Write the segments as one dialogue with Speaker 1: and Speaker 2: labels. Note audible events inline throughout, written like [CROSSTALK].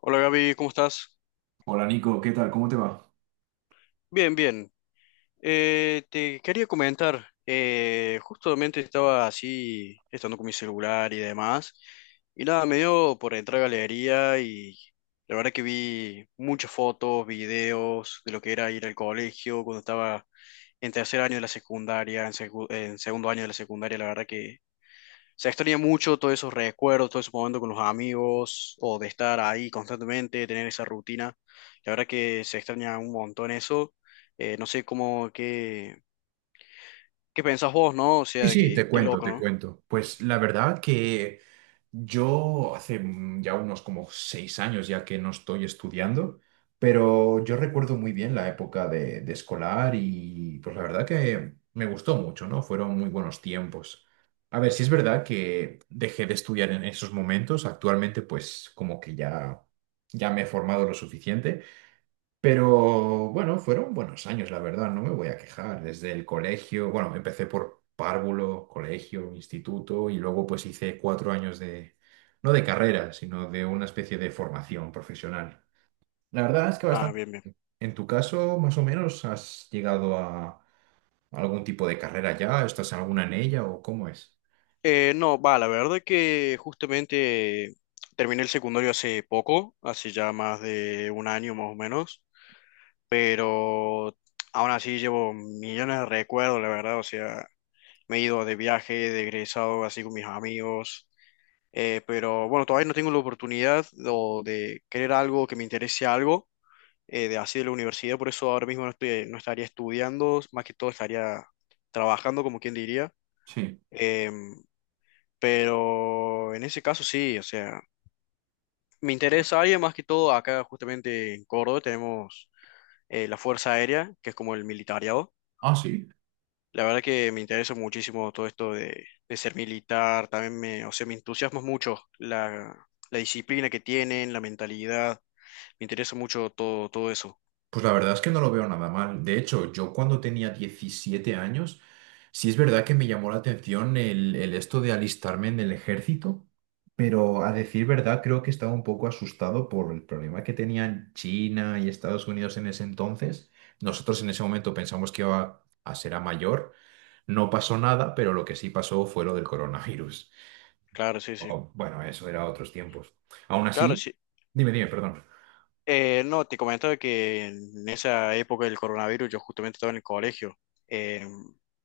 Speaker 1: Hola Gaby, ¿cómo estás?
Speaker 2: Hola Nico, ¿qué tal? ¿Cómo te va?
Speaker 1: Bien, bien. Te quería comentar, justamente estaba así, estando con mi celular y demás, y nada, me dio por entrar a galería y la verdad que vi muchas fotos, videos de lo que era ir al colegio cuando estaba en tercer año de la secundaria, en, en segundo año de la secundaria, la verdad que se extraña mucho todos esos recuerdos, todo ese momento con los amigos, o de estar ahí constantemente, de tener esa rutina. La verdad que se extraña un montón eso. No sé qué pensás vos, ¿no? O
Speaker 2: Sí,
Speaker 1: sea, de
Speaker 2: sí,
Speaker 1: que,
Speaker 2: te
Speaker 1: qué
Speaker 2: cuento,
Speaker 1: loco,
Speaker 2: te
Speaker 1: ¿no?
Speaker 2: cuento. Pues la verdad que yo hace ya unos como 6 años ya que no estoy estudiando, pero yo recuerdo muy bien la época de escolar y pues la verdad que me gustó mucho, ¿no? Fueron muy buenos tiempos. A ver, sí es verdad que dejé de estudiar en esos momentos. Actualmente pues como que ya, ya me he formado lo suficiente. Pero bueno, fueron buenos años, la verdad, no me voy a quejar. Desde el colegio, bueno, empecé por párvulo, colegio, instituto y luego pues hice cuatro años de, no de carrera, sino de una especie de formación profesional. La verdad es que
Speaker 1: Ah,
Speaker 2: bastante.
Speaker 1: bien, bien.
Speaker 2: En tu caso, más o menos, ¿has llegado a algún tipo de carrera ya? ¿Estás alguna en ella o cómo es?
Speaker 1: No, va, la verdad que justamente terminé el secundario hace poco, hace ya más de un año más o menos, pero aún así llevo millones de recuerdos, la verdad, o sea, me he ido de viaje, de egresado así con mis amigos. Pero bueno, todavía no tengo la oportunidad o de querer algo que me interese algo de así de la universidad, por eso ahora mismo no estoy, no estaría estudiando, más que todo estaría trabajando, como quien diría.
Speaker 2: Sí.
Speaker 1: Em, pero en ese caso sí, o sea, me interesa área más que todo acá justamente en Córdoba tenemos la Fuerza Aérea, que es como el militariado.
Speaker 2: Ah, sí.
Speaker 1: La verdad que me interesa muchísimo todo esto de ser militar, también me, o sea, me entusiasma mucho la, la disciplina que tienen, la mentalidad. Me interesa mucho todo, todo eso.
Speaker 2: Pues la verdad es que no lo veo nada mal. De hecho, yo cuando tenía 17 años, sí es verdad que me llamó la atención el esto de alistarme en el ejército, pero a decir verdad creo que estaba un poco asustado por el problema que tenían China y Estados Unidos en ese entonces. Nosotros en ese momento pensamos que iba a ser a mayor. No pasó nada, pero lo que sí pasó fue lo del coronavirus.
Speaker 1: Claro, sí, sí.
Speaker 2: Oh, bueno, eso era otros tiempos. Aún
Speaker 1: Claro,
Speaker 2: así,
Speaker 1: sí.
Speaker 2: dime, dime, perdón.
Speaker 1: No, te comentaba que en esa época del coronavirus yo justamente estaba en el colegio. Eh,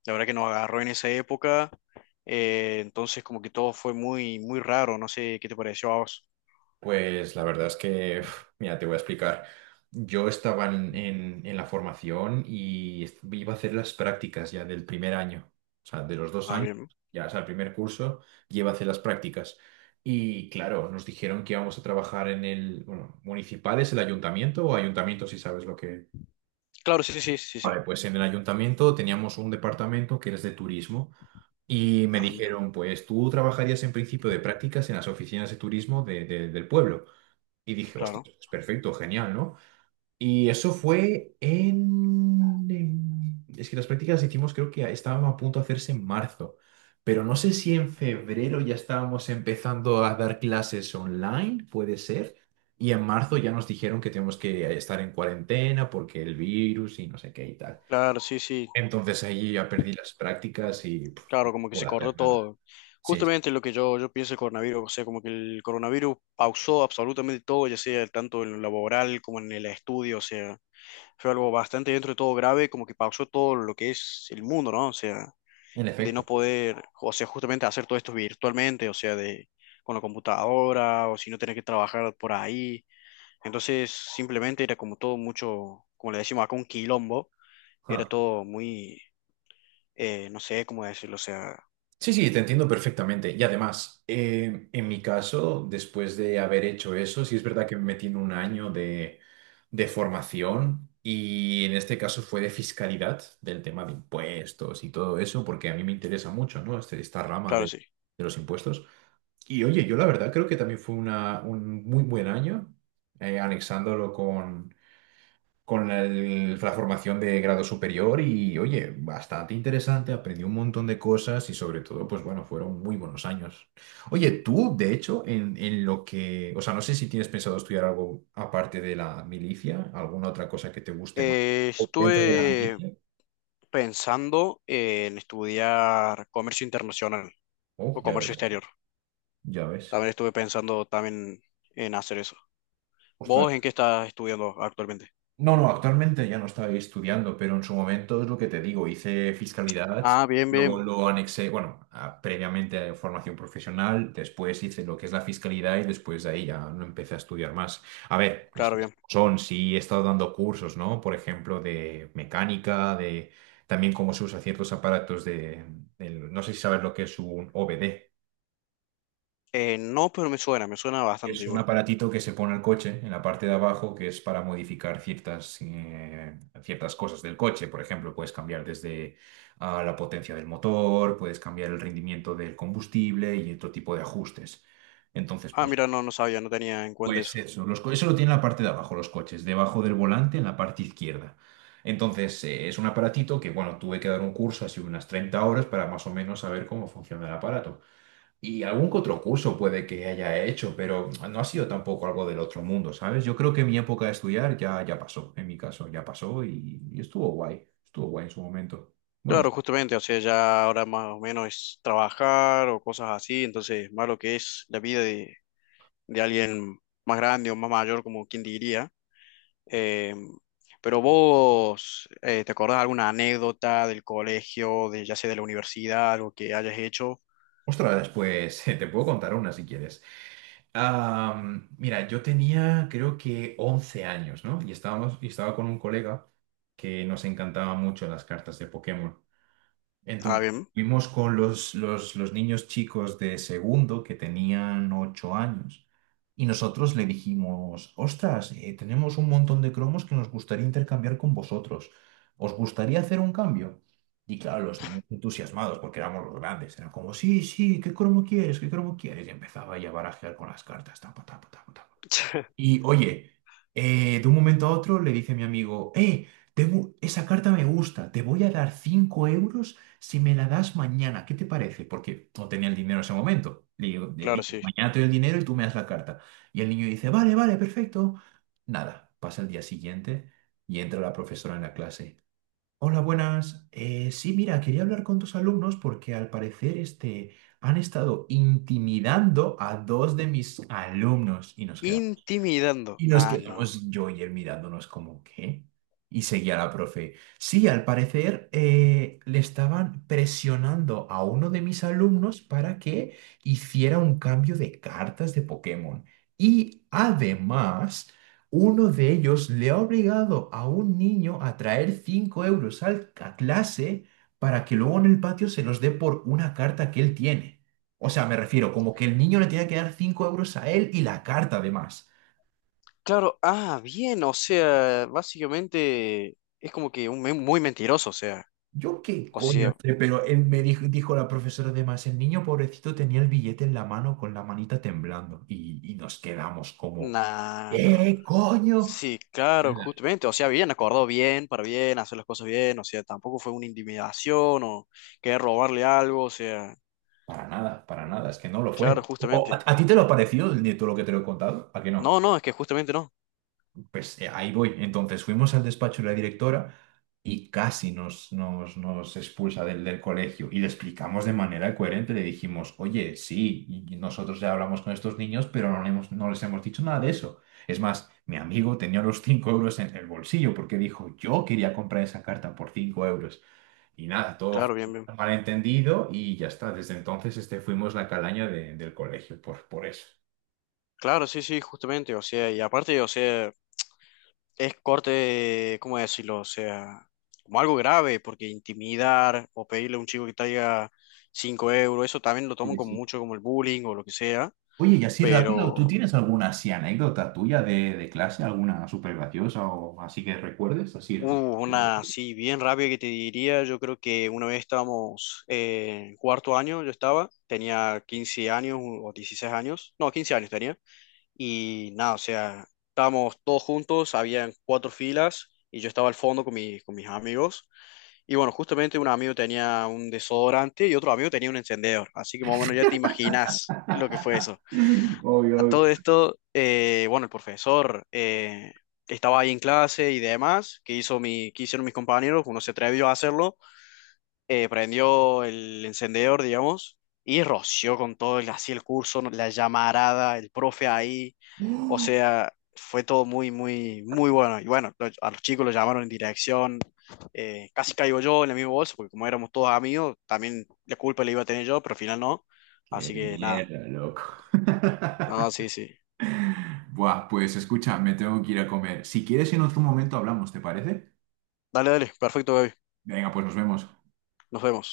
Speaker 1: la verdad que nos agarró en esa época. Entonces como que todo fue muy, muy raro. No sé qué te pareció a vos.
Speaker 2: Pues la verdad es que, uf, mira, te voy a explicar. Yo estaba en la formación y iba a hacer las prácticas ya del primer año, o sea, de los dos
Speaker 1: Ah,
Speaker 2: años,
Speaker 1: bien.
Speaker 2: ya, o sea, el primer curso, ya iba a hacer las prácticas. Y claro, nos dijeron que íbamos a trabajar en el, bueno, municipal es el ayuntamiento o ayuntamiento, si sabes lo que...
Speaker 1: Claro, sí, sí, sí, sí.
Speaker 2: Vale, pues en el ayuntamiento teníamos un departamento que era de turismo. Y me
Speaker 1: Ah, mira.
Speaker 2: dijeron, pues tú trabajarías en principio de prácticas en las oficinas de turismo del pueblo. Y dije, hostia,
Speaker 1: Claro.
Speaker 2: es perfecto, genial, ¿no? Y eso fue en... Es que las prácticas las hicimos, creo que estábamos a punto de hacerse en marzo, pero no sé si en febrero ya estábamos empezando a dar clases online, puede ser, y en marzo ya nos dijeron que tenemos que estar en cuarentena porque el virus y no sé qué y tal.
Speaker 1: Claro, sí, sí.
Speaker 2: Entonces ahí ya perdí las prácticas y puf, no
Speaker 1: Claro, como que se
Speaker 2: pude
Speaker 1: cortó
Speaker 2: hacer nada.
Speaker 1: todo.
Speaker 2: Sí, sí,
Speaker 1: Justamente lo que yo pienso del coronavirus. O sea, como que el coronavirus pausó absolutamente todo, ya sea tanto en lo laboral como en el estudio. O sea, fue algo bastante dentro de todo grave, como que pausó todo lo que es el mundo, ¿no? O sea,
Speaker 2: en
Speaker 1: de no
Speaker 2: efecto.
Speaker 1: poder, o sea, justamente hacer todo esto virtualmente, o sea, de con la computadora, o si no tener que trabajar por ahí. Entonces, simplemente era como todo mucho, como le decimos acá, un quilombo, era todo muy, no sé cómo decirlo, o sea,
Speaker 2: Sí, sí, te entiendo perfectamente. Y además, en mi caso, después de haber hecho eso, sí es verdad que me metí en un año de formación y en este caso fue de fiscalidad, del tema de impuestos y todo eso, porque a mí me interesa mucho, ¿no? Esta rama de,
Speaker 1: claro, sí.
Speaker 2: de los impuestos. Y oye, yo la verdad creo que también fue un muy buen año, anexándolo con la formación de grado superior y, oye, bastante interesante, aprendí un montón de cosas y sobre todo, pues bueno, fueron muy buenos años. Oye, tú, de hecho, en lo que, o sea, no sé si tienes pensado estudiar algo aparte de la milicia, alguna otra cosa que te guste más. ¿O dentro de la
Speaker 1: Estuve
Speaker 2: milicia?
Speaker 1: pensando en estudiar comercio internacional
Speaker 2: Oh,
Speaker 1: o
Speaker 2: ya
Speaker 1: comercio
Speaker 2: ves,
Speaker 1: exterior.
Speaker 2: ya ves.
Speaker 1: También estuve pensando también en hacer eso. ¿Vos
Speaker 2: Ostras,
Speaker 1: en qué estás estudiando actualmente?
Speaker 2: no, no, actualmente ya no estoy estudiando, pero en su momento es lo que te digo, hice fiscalidad,
Speaker 1: Ah, bien,
Speaker 2: luego
Speaker 1: bien,
Speaker 2: lo anexé, bueno, previamente a formación profesional, después hice lo que es la fiscalidad y después de ahí ya no empecé a estudiar más. A ver, las
Speaker 1: claro,
Speaker 2: cosas
Speaker 1: bien.
Speaker 2: como son, sí he estado dando cursos, ¿no? Por ejemplo, de mecánica, de también cómo se usa ciertos aparatos de, no sé si sabes lo que es un OBD.
Speaker 1: No, pero me suena bastante
Speaker 2: Es un
Speaker 1: igual.
Speaker 2: aparatito que se pone al coche en la parte de abajo que es para modificar ciertas, ciertas cosas del coche. Por ejemplo, puedes cambiar desde ah, la potencia del motor, puedes cambiar el rendimiento del combustible y otro tipo de ajustes. Entonces,
Speaker 1: Ah,
Speaker 2: pues,
Speaker 1: mira, no, no sabía, no tenía en cuenta
Speaker 2: pues
Speaker 1: eso.
Speaker 2: eso, eso lo tiene en la parte de abajo, los coches, debajo del volante en la parte izquierda. Entonces, es un aparatito que, bueno, tuve que dar un curso así unas 30 horas para más o menos saber cómo funciona el aparato. Y algún que otro curso puede que haya hecho, pero no ha sido tampoco algo del otro mundo, ¿sabes? Yo creo que mi época de estudiar ya, ya pasó, en mi caso, ya pasó y estuvo guay en su momento. Bueno,
Speaker 1: Claro, justamente, o sea, ya ahora más o menos es trabajar o cosas así, entonces más lo que es la vida de alguien más grande o más mayor, como quien diría. Eh, pero vos, ¿te acordás alguna anécdota del colegio, de ya sea de la universidad, algo que hayas hecho?
Speaker 2: ostras, después [LAUGHS] te puedo contar una si quieres. Mira, yo tenía creo que 11 años, ¿no? Y estábamos, y estaba con un colega que nos encantaba mucho las cartas de Pokémon.
Speaker 1: Ah,
Speaker 2: Entonces,
Speaker 1: bien.
Speaker 2: fuimos con los niños chicos de segundo que tenían 8 años y nosotros le dijimos, ostras, tenemos un montón de cromos que nos gustaría intercambiar con vosotros. ¿Os gustaría hacer un cambio? Y claro, los niños entusiasmados, porque éramos los grandes, eran como, sí, sí, ¿qué cromo quieres? ¿Qué cromo quieres? Y empezaba ya a barajear con las cartas, tapa, tapa, tapa, tapa.
Speaker 1: [LAUGHS]
Speaker 2: Y oye, de un momento a otro le dice mi amigo, esa carta me gusta, te voy a dar 5 euros si me la das mañana, ¿qué te parece? Porque no tenía el dinero en ese momento. Le
Speaker 1: Claro,
Speaker 2: digo,
Speaker 1: sí.
Speaker 2: mañana te doy el dinero y tú me das la carta. Y el niño dice, vale, vale, perfecto. Nada, pasa el día siguiente y entra la profesora en la clase. Hola, buenas. Sí, mira, quería hablar con tus alumnos porque al parecer este, han estado intimidando a dos de mis alumnos y nos quedamos.
Speaker 1: ¿Intimidando?
Speaker 2: Y nos
Speaker 1: Ah, no.
Speaker 2: quedamos yo y él mirándonos como, ¿qué? Y seguía la profe. Sí, al parecer le estaban presionando a uno de mis alumnos para que hiciera un cambio de cartas de Pokémon. Y además, uno de ellos le ha obligado a un niño a traer 5 euros a clase para que luego en el patio se los dé por una carta que él tiene. O sea, me refiero como que el niño le tenía que dar 5 euros a él y la carta además.
Speaker 1: Claro, ah, bien, o sea, básicamente es como que un, muy mentiroso,
Speaker 2: Yo qué
Speaker 1: o
Speaker 2: coño
Speaker 1: sea,
Speaker 2: sé, pero él me dijo, dijo la profesora además, el niño pobrecito tenía el billete en la mano con la manita temblando y nos quedamos como,
Speaker 1: nah, nah, nah.
Speaker 2: ¡eh, coño!
Speaker 1: Sí, claro, justamente, o sea, bien, acordó bien, para bien, hacer las cosas bien, o sea, tampoco fue una intimidación o querer robarle algo, o sea,
Speaker 2: Para nada, es que no lo
Speaker 1: claro,
Speaker 2: fue. O- ¿A,
Speaker 1: justamente.
Speaker 2: a ti te lo ha parecido de todo lo que te lo he contado? ¿A que no?
Speaker 1: No, no, es que justamente no,
Speaker 2: Pues ahí voy. Entonces fuimos al despacho de la directora y casi nos expulsa del colegio. Y le explicamos de manera coherente, le dijimos, oye, sí, y nosotros ya hablamos con estos niños, pero no, no les hemos dicho nada de eso. Es más, mi amigo tenía los 5 euros en el bolsillo porque dijo, yo quería comprar esa carta por 5 euros. Y nada, todo fue
Speaker 1: claro, bien, bien.
Speaker 2: un malentendido y ya está. Desde entonces este, fuimos la calaña del colegio por eso.
Speaker 1: Claro, sí, sí, justamente, o sea, y aparte, o sea, es corte, ¿cómo decirlo? O sea, como algo grave, porque intimidar o pedirle a un chico que traiga 5 euros, eso también lo toman
Speaker 2: Sí,
Speaker 1: como
Speaker 2: sí.
Speaker 1: mucho como el bullying o lo que sea,
Speaker 2: Oye, y así rápido, ¿tú
Speaker 1: pero
Speaker 2: tienes alguna así anécdota tuya de clase, alguna súper graciosa o así que recuerdes? Así. [LAUGHS]
Speaker 1: hubo una así bien rápida que te diría, yo creo que una vez estábamos en 4.º año, yo estaba, tenía 15 años o 16 años, no, 15 años tenía. Y nada, o sea, estábamos todos juntos, habían 4 filas y yo estaba al fondo con, con mis amigos. Y bueno, justamente un amigo tenía un desodorante y otro amigo tenía un encendedor. Así que más o menos ya te imaginas lo que fue eso. A
Speaker 2: Obvio,
Speaker 1: todo
Speaker 2: obvio.
Speaker 1: esto, bueno, el profesor estaba ahí en clase y demás, que hizo mi, que hicieron mis compañeros, uno se atrevió a hacerlo prendió el encendedor, digamos, y roció con todo el, así el curso, ¿no?, la llamarada, el profe ahí. O
Speaker 2: [GASPS]
Speaker 1: sea, fue todo muy, muy, muy bueno. Y bueno, a los chicos los llamaron en dirección. Casi caigo yo en el mismo bolso, porque como éramos todos amigos, también la culpa la iba a tener yo, pero al final no.
Speaker 2: ¡Qué
Speaker 1: Así que nada,
Speaker 2: mierda, loco! [LAUGHS]
Speaker 1: nada, sí, sí.
Speaker 2: Buah, pues escucha, me tengo que ir a comer. Si quieres, en otro momento hablamos, ¿te parece?
Speaker 1: Dale, dale, perfecto, baby.
Speaker 2: Venga, pues nos vemos.
Speaker 1: Nos vemos.